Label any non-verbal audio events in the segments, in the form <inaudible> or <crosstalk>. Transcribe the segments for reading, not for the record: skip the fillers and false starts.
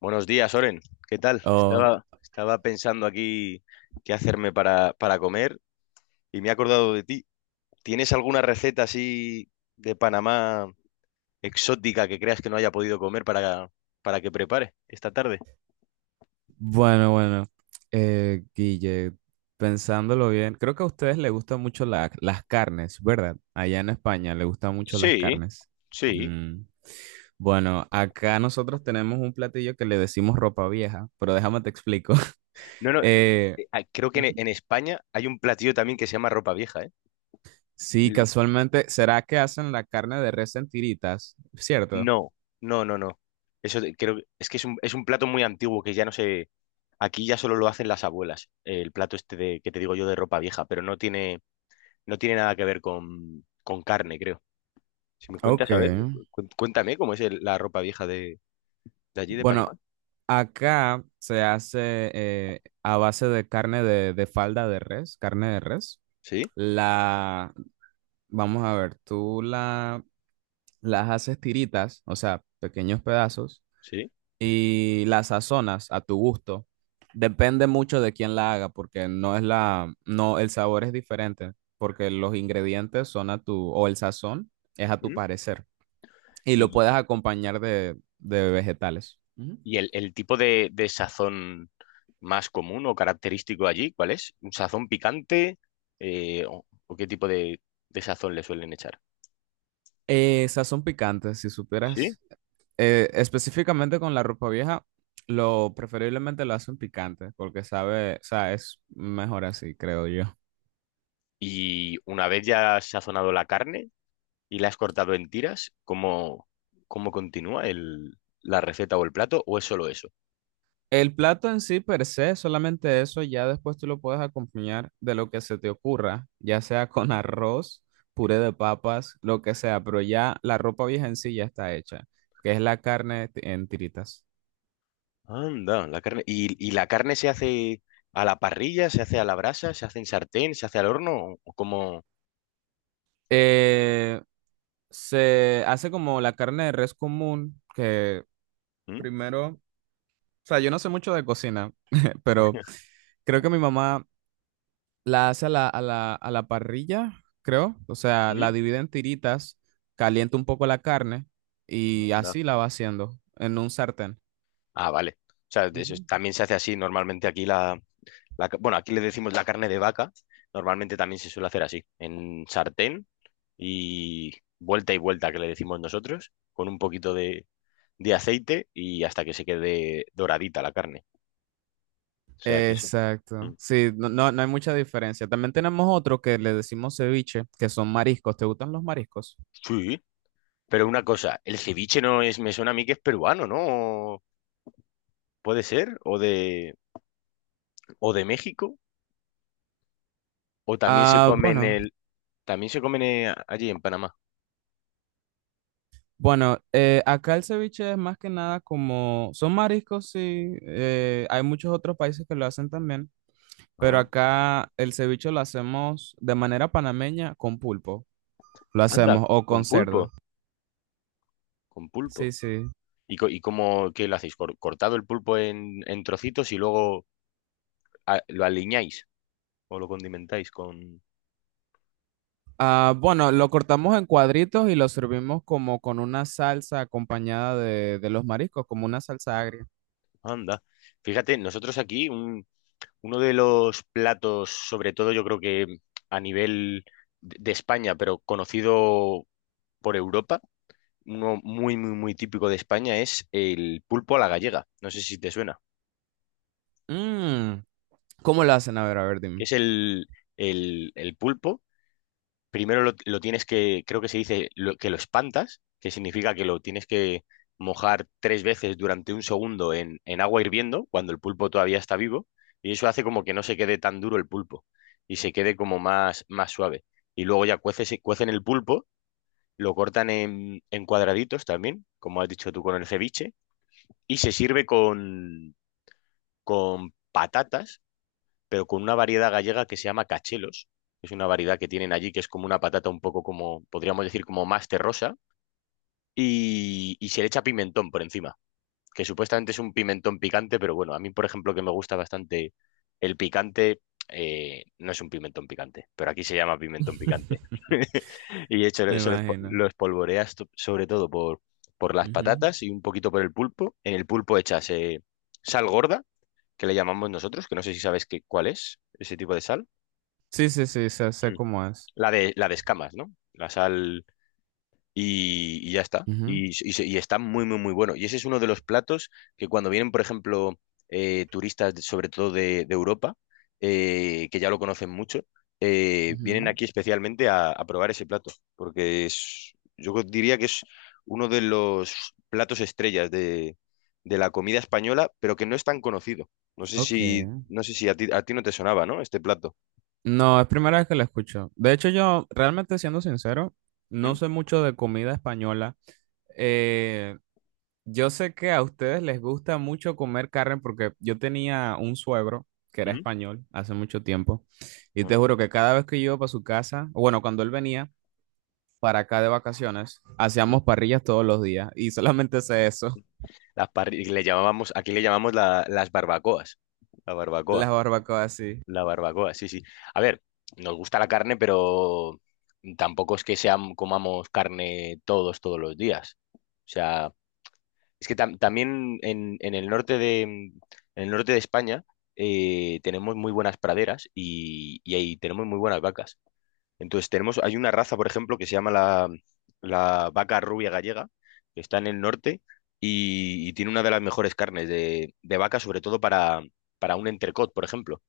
Buenos días, Oren. ¿Qué tal? Oh, Estaba pensando aquí qué hacerme para comer y me he acordado de ti. ¿Tienes alguna receta así de Panamá exótica que creas que no haya podido comer para que prepare esta tarde? bueno, bueno. Guille, pensándolo bien, creo que a ustedes les gustan mucho las carnes, ¿verdad? Allá en España les gustan mucho las Sí, carnes. sí. Mm. Bueno, acá nosotros tenemos un platillo que le decimos ropa vieja, pero déjame te explico. <laughs> No, no, Eh, creo que en, Ujú. en España hay un platillo también que se llama ropa vieja, Sí, ¿eh? casualmente, ¿será que hacen la carne de res en tiritas? ¿Cierto? No, no, no, no. Creo que es que es un plato muy antiguo que ya no sé. Aquí ya solo lo hacen las abuelas. El plato este de, que te digo yo de ropa vieja, pero no tiene nada que ver con carne, creo. Si me Ok. cuentas, a ver, cuéntame cómo es la ropa vieja de allí, de Panamá. Bueno, acá se hace a base de de falda de res, carne de res. Sí, La, vamos a ver, las haces tiritas, o sea, pequeños pedazos, sí. y las sazonas a tu gusto. Depende mucho de quién la haga, porque no, el sabor es diferente, porque los ingredientes son a tu, o el sazón es a tu ¿Mm? parecer, y lo Y, puedes acompañar de vegetales. Ujú. y el, tipo de sazón más común o característico allí, ¿cuál es? ¿Un sazón picante? ¿O qué tipo de sazón le suelen echar? Sazón picante, si Sí. supieras. Específicamente con la ropa vieja, lo preferiblemente lo hacen picante, porque sabe, o sea, es mejor así, creo yo. Y una vez ya has sazonado la carne y la has cortado en tiras, ¿cómo continúa la receta o el plato? ¿O es solo eso? El plato en sí, per se, solamente eso, ya después tú lo puedes acompañar de lo que se te ocurra, ya sea con <laughs> arroz, puré de papas, lo que sea, pero ya la ropa vieja en sí ya está hecha, que es la en tiritas. Anda, la carne. ¿Y la carne se hace a la parrilla, se hace a la brasa, se hace en sartén, se hace al horno? ¿O cómo? Eh, Se hace como la carne de res común, que ¿Mm? primero, o sea, yo no sé mucho de cocina, <laughs> pero... Creo que mi mamá la hace a a la parrilla, creo. O sea, la ¿Mm? divide en tiritas, calienta un poco la carne y Anda. así la va haciendo en un sartén. Ah, vale. O sea, de eso, Ujú. también se hace así. Normalmente aquí bueno, aquí le decimos la carne de vaca. Normalmente también se suele hacer así, en sartén y y vuelta, que le decimos nosotros, con un poquito de aceite y hasta que se quede doradita la carne. O sea que eso. Mm. Exacto. Sí, no, no, no hay mucha diferencia. También tenemos otro que le decimos ceviche, que son mariscos. ¿Te gustan los mariscos? Sí, pero una cosa, el ceviche no es, me suena a mí que es peruano, ¿no? Puede ser, o de México, o también se Ah, come bueno, también se comen allí en Panamá. bueno, acá el ceviche es más que nada como, son mariscos, sí, hay muchos otros países que lo hacen también. Pero Ah, acá el ceviche lo hacemos de manera panameña con pulpo. Lo anda, hacemos, o con con pulpo, cerdo. con Sí, pulpo. sí. ¿Y cómo, qué lo hacéis? ¿Cortado el pulpo en, trocitos y luego lo aliñáis o lo condimentáis con. Ah, bueno, lo cortamos en cuadritos y lo servimos como con una salsa acompañada de los mariscos, como una salsa agria. Anda. Fíjate, nosotros aquí uno de los platos, sobre todo yo creo que a nivel de España, pero conocido por Europa, uno muy, muy, muy típico de España es el pulpo a la gallega. No sé si te suena. Mm, ¿cómo lo hacen? A ver, Que dime. es el, el pulpo. Primero lo, tienes que, creo que se dice que lo espantas, que significa que lo tienes que mojar tres veces durante un segundo en agua hirviendo, cuando el pulpo todavía está vivo, y eso hace como que no se quede tan duro el pulpo y se quede como más, más suave. Y luego ya cueces, cuecen el pulpo, lo cortan en, cuadraditos también, como has dicho tú con el ceviche, y se sirve con patatas pero con una variedad gallega que se llama cachelos. Es una variedad que tienen allí que es como una patata un poco como, podríamos decir, como más terrosa. Y se le echa pimentón por encima, que supuestamente es un pimentón picante, pero bueno, a mí, por ejemplo, que me gusta bastante el picante, no es un pimentón picante, pero aquí se llama pimentón picante. <laughs> <laughs> Y de hecho, Me eso lo, espo- imagino. lo espolvoreas sobre todo por las Ujú. patatas y un poquito por el pulpo. En el pulpo echas sal gorda, que le llamamos nosotros, que no sé si sabes qué, cuál es ese tipo de sal. Sí, sí, sí, sé, sé Mm. cómo es. La de escamas, ¿no? La sal y ya está. Ujú, Y está muy, muy, muy bueno. Y ese es uno de los platos que cuando vienen, por ejemplo, turistas, sobre todo de Europa, que ya lo conocen mucho, vienen ujú. aquí especialmente a probar ese plato, porque es, yo diría que es uno de los platos estrellas de, la comida española, pero que no es tan conocido. No sé Ok. si, no sé si a ti no te sonaba, ¿no? Este plato. No, es primera vez que la escucho. De hecho, yo, realmente siendo sincero, no ¿Mm? sé mucho de comida española. Eh, yo sé que a ustedes les gusta mucho comer carne porque yo tenía un suegro que era ¿Mm? español hace mucho tiempo y te juro que cada vez que yo iba para su casa, o bueno, cuando él venía para acá de vacaciones, ¿Mm? hacíamos parrillas todos los días y solamente sé eso, Le llamábamos, aquí le llamamos las barbacoas. La <laughs> barbacoa. las barbacoas así. La barbacoa, sí, sí. A ver, nos gusta la carne, pero tampoco es que comamos carne todos los días. O sea, es que también en el norte de España tenemos muy buenas praderas y ahí tenemos muy buenas vacas. Entonces tenemos, hay una raza, por ejemplo, que se llama la, vaca rubia gallega, que está en el norte y tiene una de las mejores carnes de vaca, sobre todo para un entrecot, por ejemplo.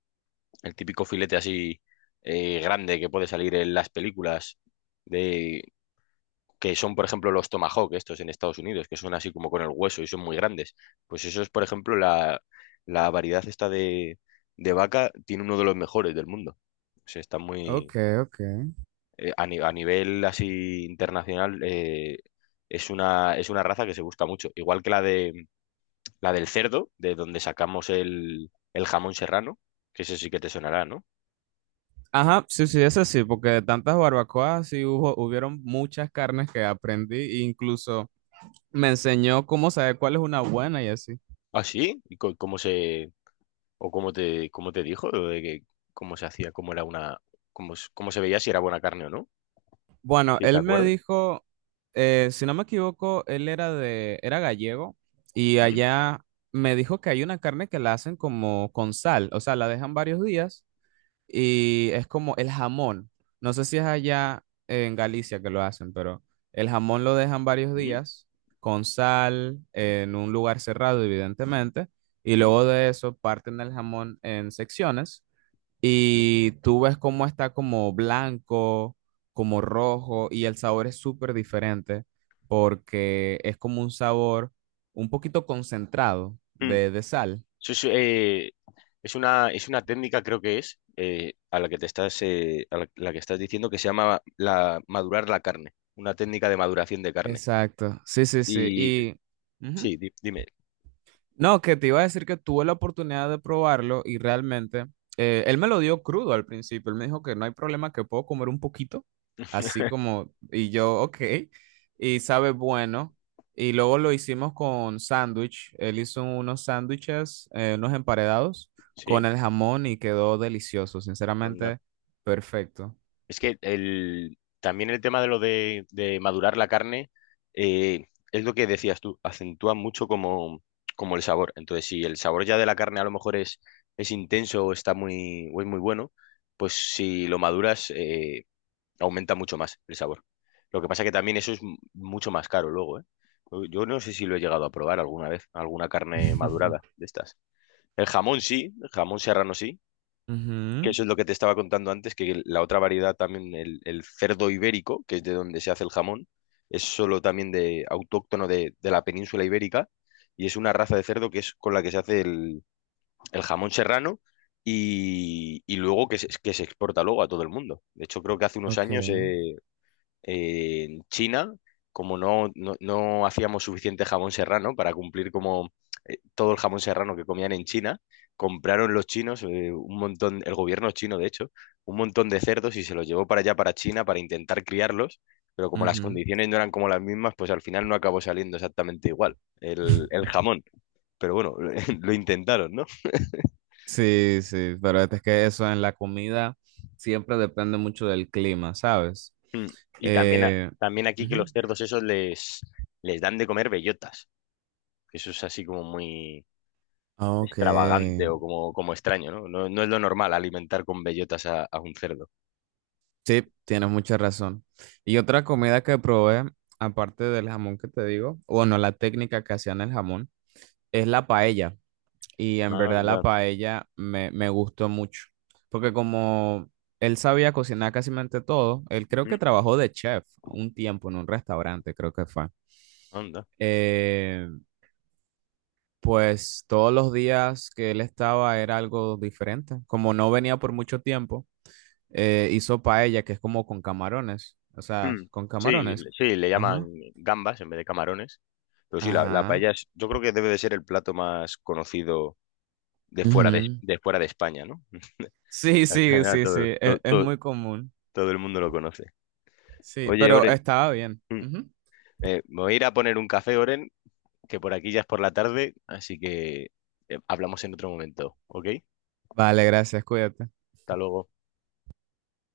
El típico filete así grande que puede salir en las películas de, que son, por ejemplo, los tomahawk, estos en Estados Unidos, que son así como con el hueso y son muy grandes. Pues eso es, por ejemplo, la, variedad esta de vaca tiene uno de los mejores del mundo. O sea, está muy, Ok, ok. A, ni- a nivel así internacional, es una, raza que se busca mucho. Igual que la del cerdo, de donde sacamos el jamón serrano, que ese sí que te sonará, ¿no? Ajá, sí, sí, eso sí, porque de tantas barbacoas sí hubo, hubieron muchas carnes que aprendí e incluso me enseñó cómo saber cuál es una buena y así. ¿Ah, sí? ¿Y cómo se, o cómo te dijo lo de que cómo se hacía, cómo era una, cómo se veía si era buena carne o no? Bueno, Si te él me acuerdas. dijo, si no me equivoco, él era de, era gallego y ¿Mm? allá me dijo que hay una carne que la hacen como con sal, o sea, la dejan varios días y es como el jamón. No sé si es allá en Galicia que lo hacen, pero el jamón lo dejan varios ¿Mm? días con sal en un lugar cerrado, evidentemente, y ¿Mm? luego de eso parten el jamón en secciones y tú ves cómo está como blanco, como rojo, y el sabor es súper diferente porque es como un sabor un poquito concentrado ¿Mm? De sal. Eso es, es una técnica, creo que es, a la que te estás, a la que estás diciendo que se llama madurar la carne, una técnica de maduración de carne. Exacto, sí, sí, sí. Y Y ujú. sí, dime, No, que te iba a decir que tuve la oportunidad de probarlo y realmente él me lo dio crudo al principio. Él me dijo que no hay problema, que puedo comer un poquito, así como, y yo, ok, y sabe bueno. Y luego lo hicimos con sándwich. Él hizo unos sándwiches, unos emparedados sí, con el jamón y quedó delicioso, anda. sinceramente, perfecto. Es que también el tema de lo de madurar la carne, eh, es lo que decías tú, acentúa mucho como el sabor. Entonces, si el sabor ya de la carne a lo mejor es intenso o o es muy bueno, pues si lo maduras, aumenta mucho más el sabor. Lo que pasa que también eso es mucho más caro luego, ¿eh? Yo no sé si lo he llegado a probar alguna vez, alguna carne madurada <laughs> de estas. El jamón sí, el jamón serrano sí, que Ujú, eso es lo que te estaba contando antes, que la otra variedad también, el, cerdo ibérico, que es de donde se hace el jamón, es solo también de autóctono de la península ibérica y es una raza de cerdo que es con la que se hace el jamón serrano y luego que se exporta luego a todo el mundo. De hecho, creo que hace unos Ok. años, en China, como no hacíamos suficiente jamón serrano para cumplir como todo el jamón serrano que comían en China, compraron los chinos un montón, el gobierno chino de hecho, un montón de cerdos y se los llevó para allá, para China, para intentar criarlos, pero como las ujú. condiciones no eran como las mismas, pues al final no acabó saliendo exactamente igual el, <laughs> jamón. Pero bueno, <laughs> lo intentaron, ¿no? Sí, sí, pero es que eso en la comida siempre depende mucho del clima, ¿sabes? Mm. Y también, Eh, también aquí que los ujú. cerdos esos les dan de comer bellotas, que eso es así como muy, Ah, ok, extravagante o como extraño, ¿no? No, no es lo normal alimentar con bellotas a un cerdo. sí, tienes mucha razón. Y otra comida que probé, aparte del jamón que te digo, bueno, la técnica que hacían el jamón, es la paella. Y en verdad la Anda, paella me gustó mucho, porque como él sabía cocinar casi mente todo, él creo que mm, trabajó de chef un tiempo en un restaurante, creo que fue. anda. Eh, Pues todos los días que él estaba era algo diferente. Como no venía por mucho tiempo, hizo paella, que es como con camarones. O sea, Mm. con Sí, camarones. Le llaman Ajá. gambas en vez de camarones. Pero sí, la, Ajá. paella yo creo que debe de ser el plato más conocido de fuera de, Ujú. de fuera de España, ¿no? <laughs> Sí, Al sí, final sí, todo, sí. todo, Es todo- muy común. todo el mundo lo conoce. Sí, Oye, pero Oren, estaba bien. mm, Ujú. Me voy a ir a poner un café, Oren, que por aquí ya es por la tarde, así que hablamos en otro momento, ¿ok? Vale, gracias. Cuídate. Hasta luego.